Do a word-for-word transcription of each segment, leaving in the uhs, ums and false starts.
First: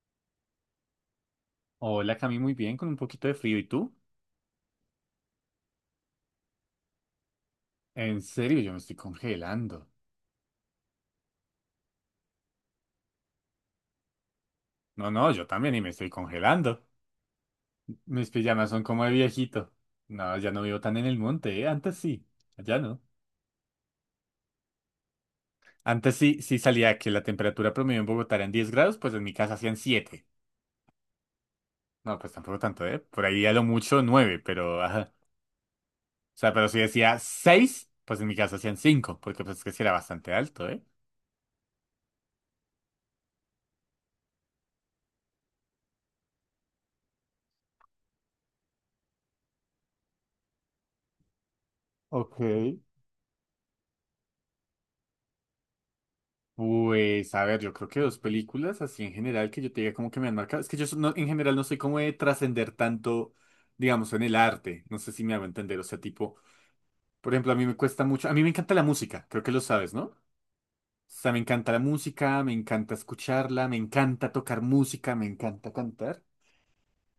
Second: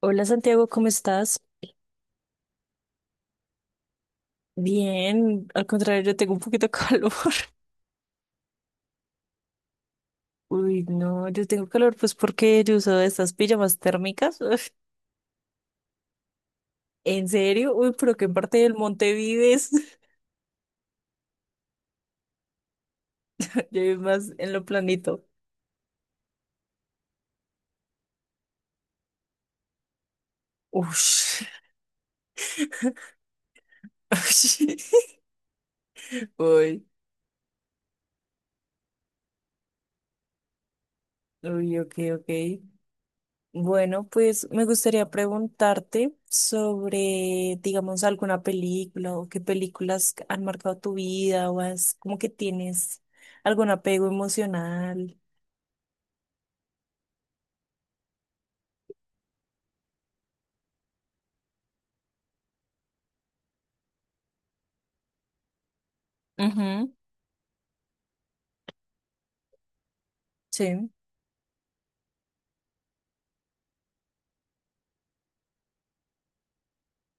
Hola, Santiago, ¿cómo estás? Hola, Cami, muy bien, con un poquito de frío. ¿Y tú? Bien, al contrario, yo tengo un poquito de calor. En serio, yo me estoy congelando. Uy, no, yo tengo calor pues porque yo uso estas pijamas térmicas. Uf. No, no, yo también y me estoy congelando. ¿En serio? Uy, pero ¿qué Mis parte pijamas del son como de monte vives? viejito. No, ya no vivo tan en el monte, ¿eh? Antes sí, ya no. Yo vivo más en lo planito. Antes sí, sí salía que la temperatura promedio en Bogotá era en diez grados, pues en mi casa hacían siete. Ush. No, pues tampoco tanto, ¿eh? Por ahí a lo mucho nueve, pero. Ajá. O sea, pero si Uy, decía seis, pues en mi casa hacían cinco, porque pues es que sí era bastante alto, ¿eh? uy, ok, ok. Bueno, pues me gustaría preguntarte sobre, digamos, alguna película o qué películas han marcado tu vida o es como que Ok. tienes algún apego emocional. Pues, a ver, yo creo que dos películas así en general que yo te diga como que me han marcado. Es que yo so- no- en general no soy como de trascender tanto, digamos, en el arte. No sé si me hago entender. O sea, tipo, Ujú, por ejemplo, a mí me cuesta mucho. A mí me encanta la música, creo que lo sabes, ¿no? O sí, sea, me encanta la música, me encanta escucharla, me encanta tocar música, me encanta cantar,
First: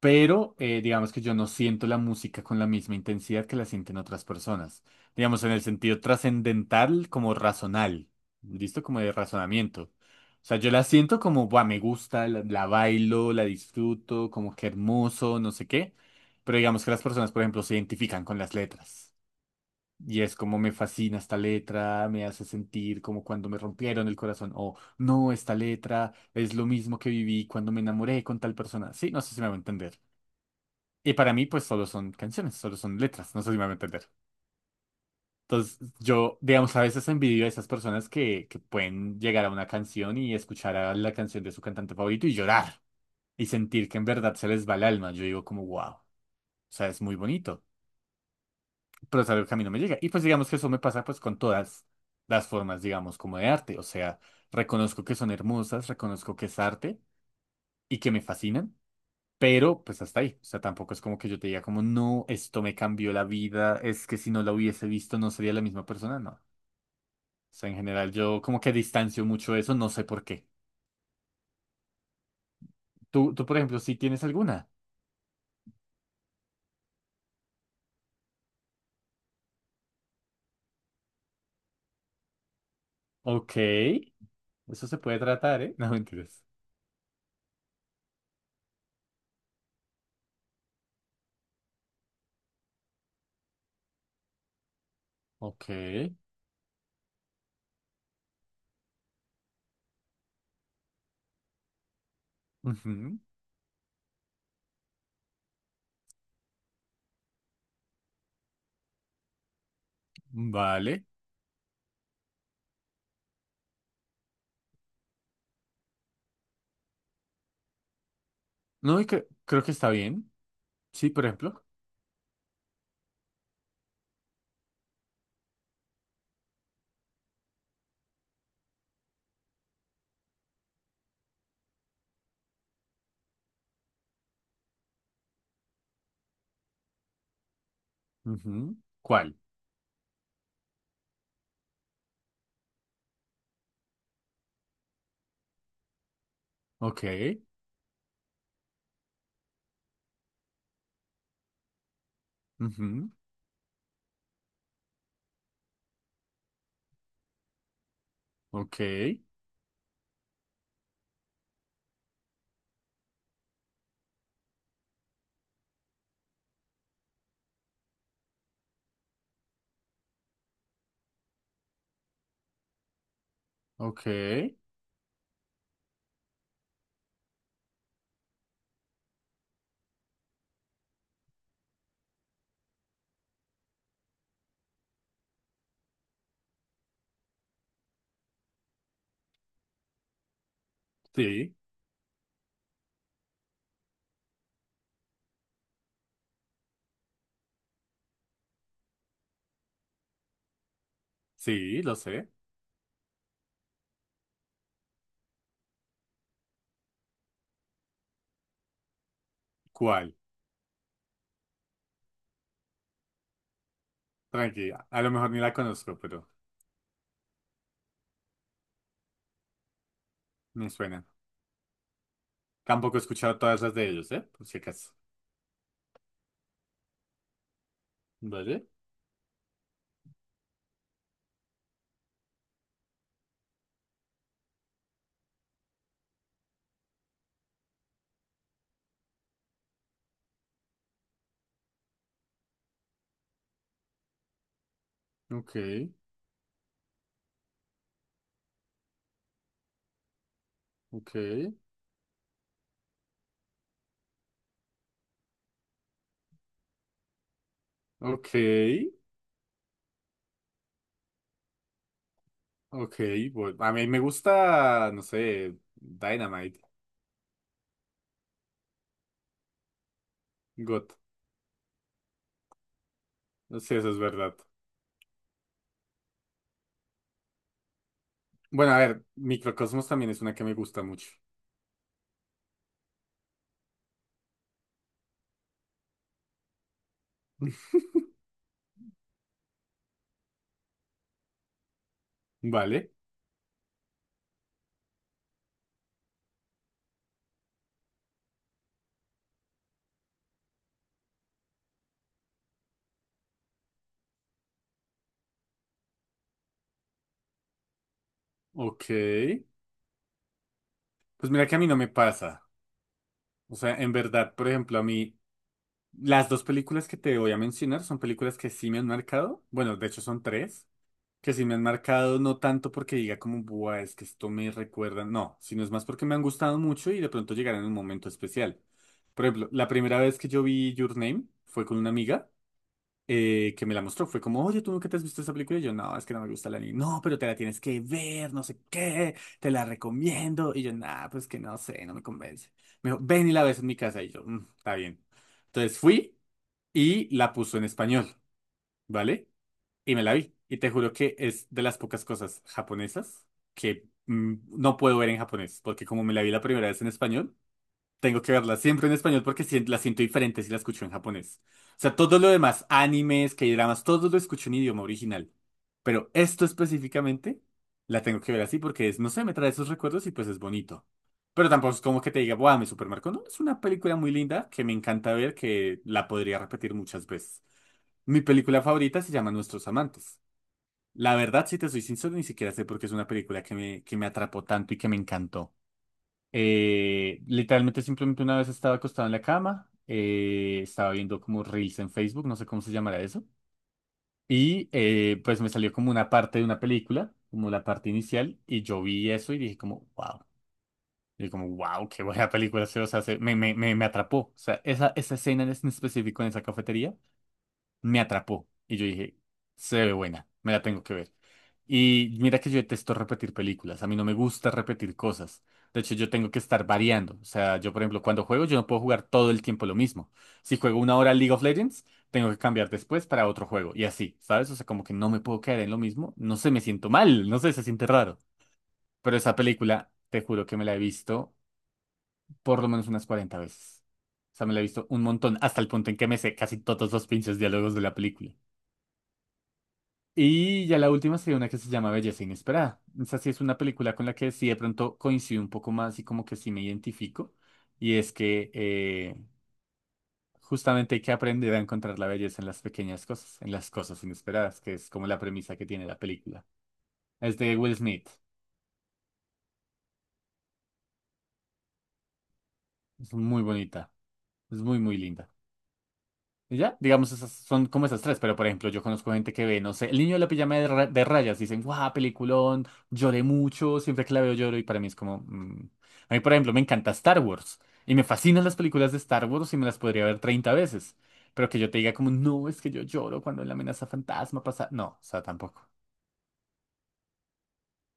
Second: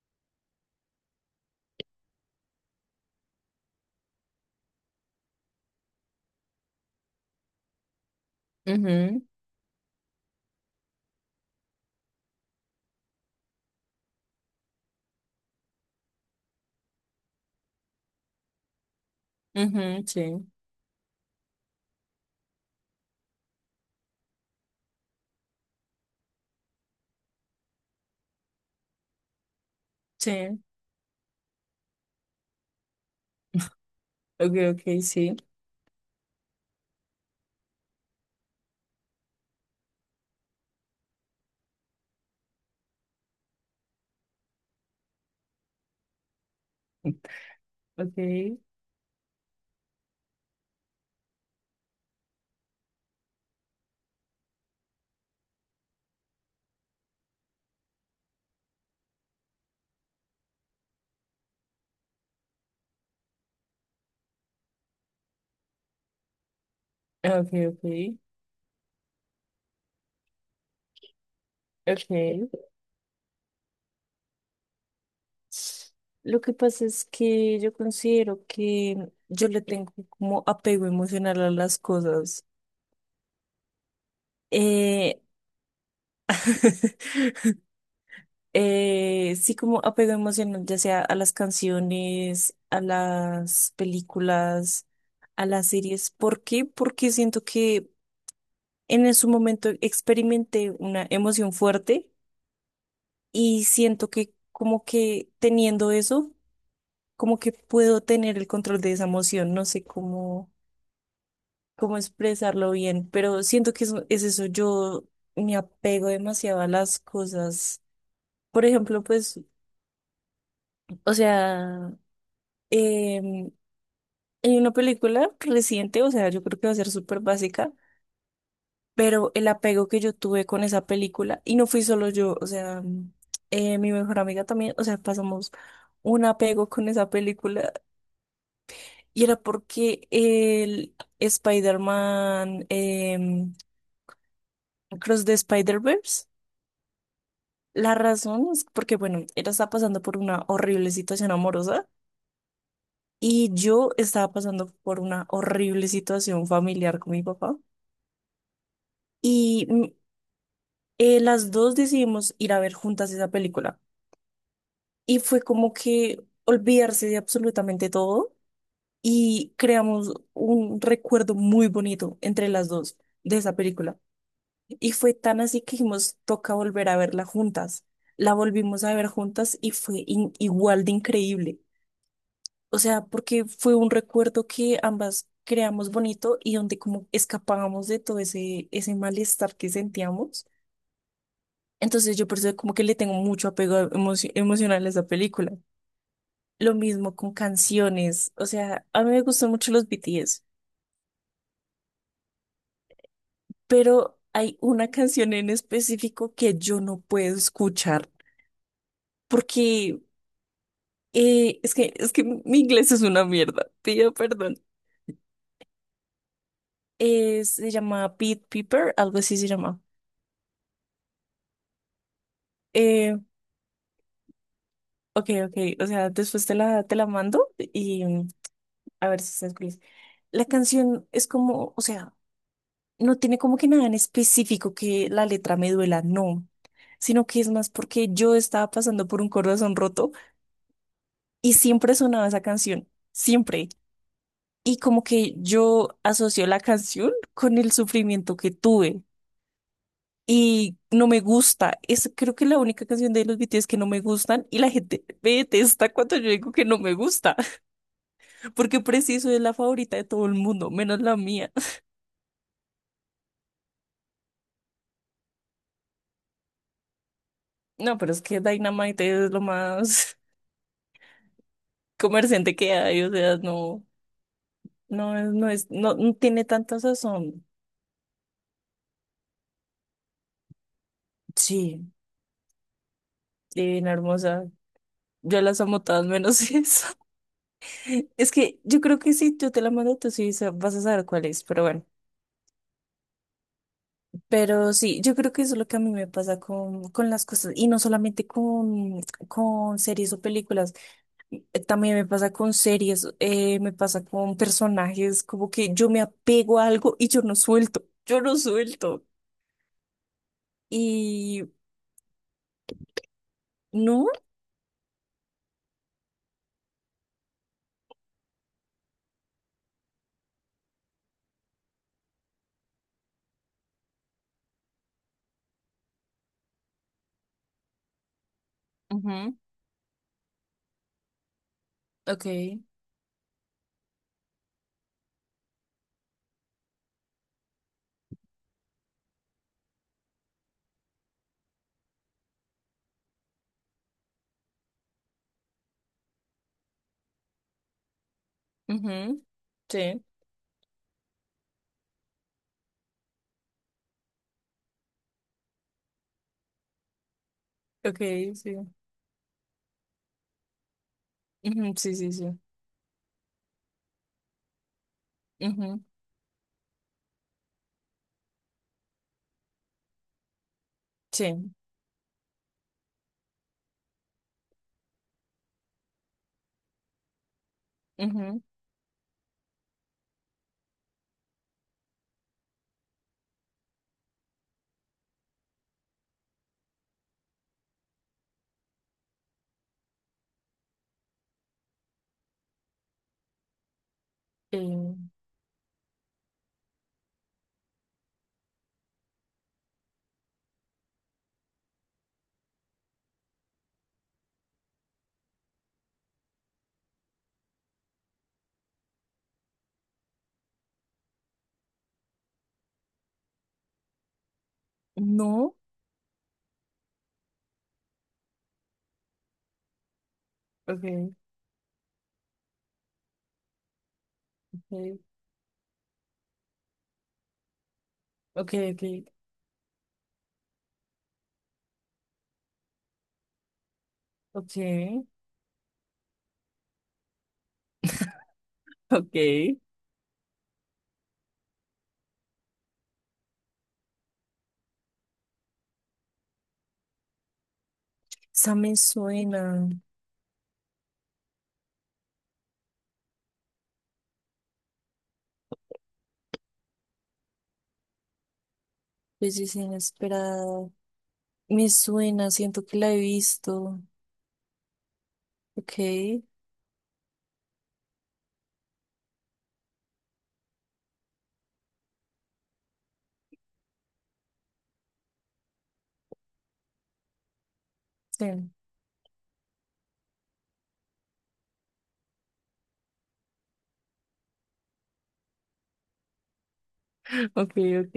pero eh, digamos que yo no siento la música con la misma intensidad que la sienten otras personas. Digamos, en el sentido trascendental como razonal, ¿listo? Como de ujú, razonamiento. O sea, yo la siento como, buah, me gusta, la, la bailo, la disfruto, como que hermoso, no sé qué. Pero digamos que las personas, por ejemplo, se identifican con las letras. ujú, Y sí, es como, me fascina esta letra, me hace sentir como cuando me rompieron el corazón, o no, esta letra es lo mismo que viví cuando me enamoré con tal persona. Sí, no sé si me va a entender. sí, Y para mí, pues solo son canciones, solo son letras, no sé si me van a entender. ok, ok, sí, Entonces, yo, digamos, a veces envidio a esas personas que, que pueden llegar a una canción y escuchar a la canción de su cantante favorito y llorar y sentir que en verdad se les va el alma. Yo digo como, wow, o sea, es muy ok, bonito, ok, pero es algo que a mí no me llega. Y pues digamos que eso me pasa pues con todas las formas, digamos, como de arte. O sea, reconozco que son hermosas, reconozco que es arte y que me fascinan, pero pues hasta ahí. O sea, tampoco es como que yo te diga como, no, esto me cambió la vida, es que si no la hubiese visto no sería la misma persona, no. O sea, en general ok, yo como que distancio mucho eso, no sé por qué. ok. Tú, tú por ejemplo, sí tienes alguna. Lo que pasa es que yo considero que yo le tengo como apego emocional a las cosas. Ok, eso se Eh, puede tratar, ¿eh? No, mentiras. eh, sí, como apego emocional, ya sea a las canciones, a las películas, a las Ok, series. ¿Por qué? Porque siento que en su momento experimenté una emoción fuerte ujú, y siento que como que teniendo eso, como que puedo tener el control de esa emoción. No sé cómo, vale. cómo expresarlo bien, pero siento que eso, es eso. Yo me apego demasiado a las cosas. Por No, ejemplo, y cre- pues, creo que está bien. Sí, o por ejemplo. sea, em, hay una película reciente, o sea, yo creo que va a ser súper básica, pero el apego que yo tuve con esa película, y no fui solo yo, o sea, eh, mi mejor amiga también, o sea, pasamos un apego con esa película, Ujú. y era ¿Cuál? porque el Spider-Man, em, Cross the Spider-Verse, Ok. la razón es porque, bueno, ella estaba pasando por una horrible situación amorosa, Ujú. y yo estaba pasando por una horrible situación familiar con mi papá, Ok. y... mm, eh, las dos decidimos ir a ver juntas esa película. Y fue como que olvidarse de absolutamente todo y creamos un recuerdo muy bonito entre las dos de esa película. Ok. Y fue tan así que dijimos, toca volver a verla juntas. La volvimos a ver juntas y fue in- igual de increíble. O sea, porque fue un recuerdo que ambas creamos bonito y donde como escapábamos de todo ese, ese malestar que sentíamos. Sí, Entonces yo por eso como que le tengo mucho apego emo- emocional a esa película. Lo mismo con canciones. O sea, a mí me gustan mucho los B T S, sí, lo sé. pero hay una canción en específico que yo no puedo escuchar porque ¿Cuál? eh, es que, es que mi inglés es una mierda. Pido perdón. Tranquila. A lo mejor ni la conozco, pero Eh, se llama Pete Piper, algo así se llama. me suena. Tampoco he Eh, escuchado todas las de ellos, ¿eh? Por si acaso. ok, ok. O sea, después te la, te la mando y mm, ¿Vale? a ver si estás feliz. La canción es como, o sea, no tiene como que nada en específico que la letra me duela, no, sino que es más porque yo estaba pasando por un corazón roto y siempre sonaba esa canción, siempre. Y como que Ok. yo asocio la canción con el sufrimiento que tuve y no Ok. me gusta. Es creo que la única canción de los B T S que no me gustan y la gente me detesta cuando yo digo que no me gusta, Ok. porque preciso es la favorita de todo el mundo, menos la mía. Ok. Bu- a mí me gusta, no sé, Dynamite. No, pero es que Dynamite es lo más God. comerciante que hay, o sea, No sé, no. eso es verdad. No, es- no es, no, no tiene tanta sazón. Bueno, a ver, Microcosmos también es una que me gusta mucho. Sí, divina, hermosa. Yo las amo todas menos esa. Es que yo creo que si yo te la mando, tú sí sa- vas a saber cuál es, pero bueno. Vale. Pero sí, yo creo que eso es lo que a mí me pasa con, con las cosas, y no solamente con, con series o películas, eh, también me pasa con series, eh, me pasa con personajes, como que yo me apego a algo y yo no suelto, yo no Ok. suelto. Pues Y mira que a mí no me pasa. O sea, en no, verdad, por ejemplo, a mí, las dos películas que te voy a mencionar son películas que sí me han marcado. Bueno, de hecho son tres, que sí me han marcado, no tanto porque diga como, buah, es que esto me recuerda, no, sino es más porque me han gustado mucho y de pronto llegarán en un momento especial. Por ujú. ejemplo, la primera vez que yo vi Your Name fue con una Ok, amiga eh, que me la mostró. Fue como, oye, ¿tú nunca te has visto esta película? Y yo, no, es que no me gusta el anime. No, pero te la tienes que ver, no sé qué, te la recomiendo. Y yo, nah, pues que no sé, no me convence. Me dijo, ven y la ves en mi casa. Y yo, "Mm, está bien." Entonces fui y la puso en español, ujú, ¿vale? Y sí. me la vi. Y te juro que es de las pocas cosas japonesas que mm, no puedo ver en japonés, porque como me la vi la primera vez en español, Ok, tengo que sí. verla siempre en español porque sien- la siento diferente si la escucho en japonés. Ujú, O sí, sea, sí, todo sí. lo demás, animes, K-dramas, todo lo escucho en idioma original. Ujú, Pero esto específicamente la tengo que ver así porque es, no sé, me trae esos recuerdos y pues es bonito. Pero sí. tampoco es como que te diga, ¡buah, me supermarco! No, es una película muy linda que me encanta ver, que la podría repetir muchas veces. Mi Ujú, película favorita se llama Nuestros Amantes. La verdad, si te soy sincero, ni siquiera sé por qué es una película que me, que me atrapó tanto y que me encantó. Eh, literalmente simplemente una vez estaba acostado en la cama, eh, estaba viendo como Reels en Facebook, no sé cómo se llamará eso, y eh, eh, pues me salió como una parte de una película, como la parte inicial, y yo vi eso y dije como, wow, y como, wow, qué buena película, se- o sea, se- me, me, me, me atrapó, o sea, esa, esa escena en específico en esa cafetería me atrapó. Y yo dije, se ve buena, me la tengo que ver. Y mira que yo detesto repetir películas, a mí no me gusta repetir cosas. no. De hecho, yo tengo que estar variando. O sea, yo, por ejemplo, cuando juego, yo no puedo jugar todo el tiempo lo mismo. Si juego una hora Ok, League of Legends, tengo que cambiar después para otro juego. Y así, ¿sabes? O sea, como que ok, no me puedo quedar en lo mismo. No sé, me siento mal, no sé, se siente raro. ok, Pero esa película, te juro que me la he visto por lo menos unas cuarenta veces. O ok, sea, me la he visto un ok. montón, hasta el punto en que me sé casi todos los pinches diálogos de la película. Ok. Y ya la última sería una que se llama Belleza Inesperada. Esa sí es una película con la que sí de pronto coincido un poco más y como que sí me identifico. Y es que Esa me eh, suena. justamente hay que aprender a encontrar la belleza en las pequeñas cosas, en las cosas inesperadas, que es como la premisa que tiene la película. Es de Will Smith. Belleza Inesperada. Me suena, siento que la he Es muy visto. bonita. Es muy, muy linda. Ok, sí. Y ya, digamos, esas son como esas tres, pero por ejemplo, yo conozco gente que ve, no sé, El niño de la pijama de, ra- de rayas, dicen, guau, peliculón, lloré mucho, siempre que la veo lloro, y para mí es como, mm. A mí, por ejemplo, me encanta Star Wars, y me fascinan las películas de Star Wars y me las podría ver treinta veces, pero que yo te diga como, no, es que yo lloro cuando en la amenaza fantasma pasa, no, o sea, tampoco. Ok, ok.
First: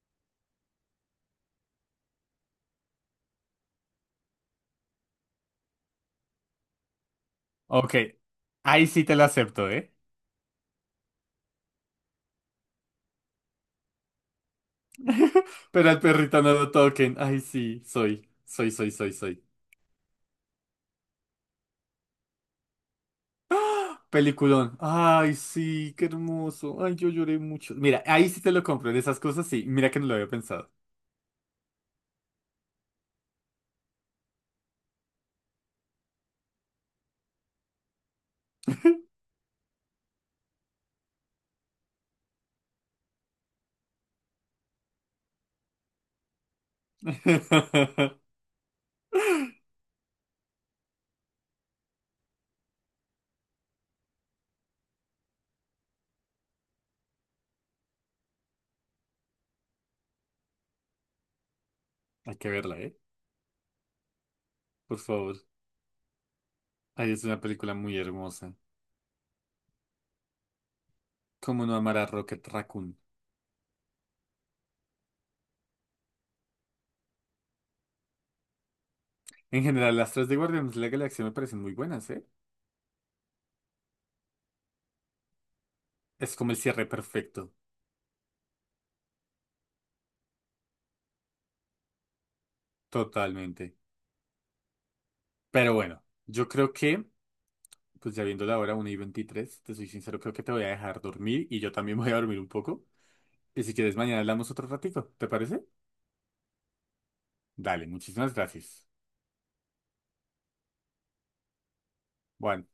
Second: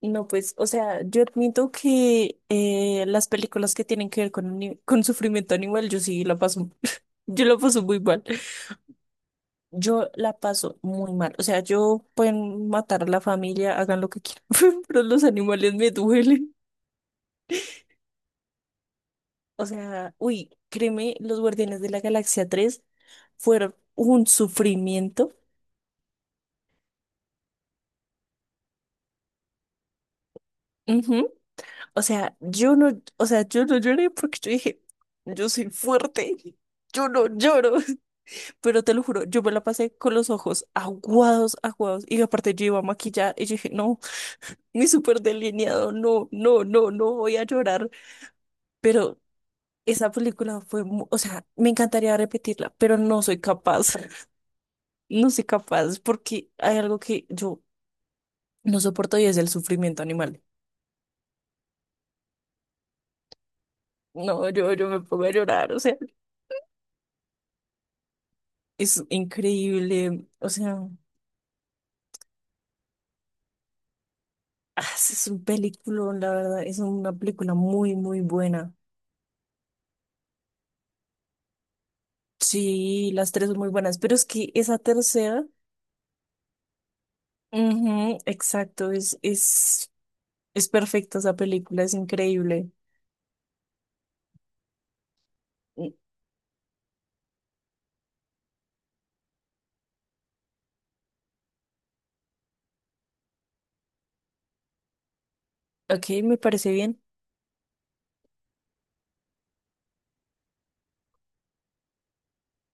No, pues, o sea, yo admito que eh, las películas que tienen que ver con, ani- con sufrimiento animal, yo sí la paso. Yo la paso Ok, muy mal. ahí sí te lo acepto, ¿eh? Yo la paso muy mal. O sea, yo pueden matar a la familia, hagan lo que quieran, pero los animales me Pero al perrito no duelen. lo toquen, ay sí, soy, soy, soy, soy, soy. O sea, uy, créeme, los Guardianes de la Galaxia tres fueron un Peliculón. sufrimiento. Ay, sí, qué hermoso. Ay, yo lloré mucho. Mira, ahí sí te lo compro. En esas cosas sí. Mira que no lo había pensado. Ujú. O sea, yo no, o sea, yo no lloré porque yo dije, yo soy fuerte, yo no lloro. Pero te lo juro, yo me la pasé con los ojos aguados, aguados. Y aparte yo iba maquillada y yo dije, no, mi súper delineado, no, no, no, no voy a llorar. Pero esa película fue, mu- o sea, me encantaría repetirla, pero no soy capaz, no soy capaz porque hay algo que yo no soporto y es el sufrimiento animal. Hay que verla, ¿eh? No, yo, yo Por me pongo a favor. llorar, o sea, Ay, es una película muy hermosa. es increíble, o sea, ¿Cómo no amar a Rocket Raccoon? ah, es un película, la verdad, es una película muy, muy buena. En general, las tres de Guardianes de la Galaxia me parecen muy buenas, ¿eh? Sí, las tres son muy buenas, pero es que esa tercera, Es como el cierre perfecto. ujú, exacto, es, es, es perfecta esa película, es increíble. Totalmente. Pero Y- bueno, yo creo que, pues ya viendo la hora una y veintitrés, te soy sincero, creo que te voy a dejar dormir y yo también voy a dormir un poco. Y si quieres, mañana hablamos otro ratito, ¿te parece? Ok, me parece bien. Dale, muchísimas gracias. Bueno,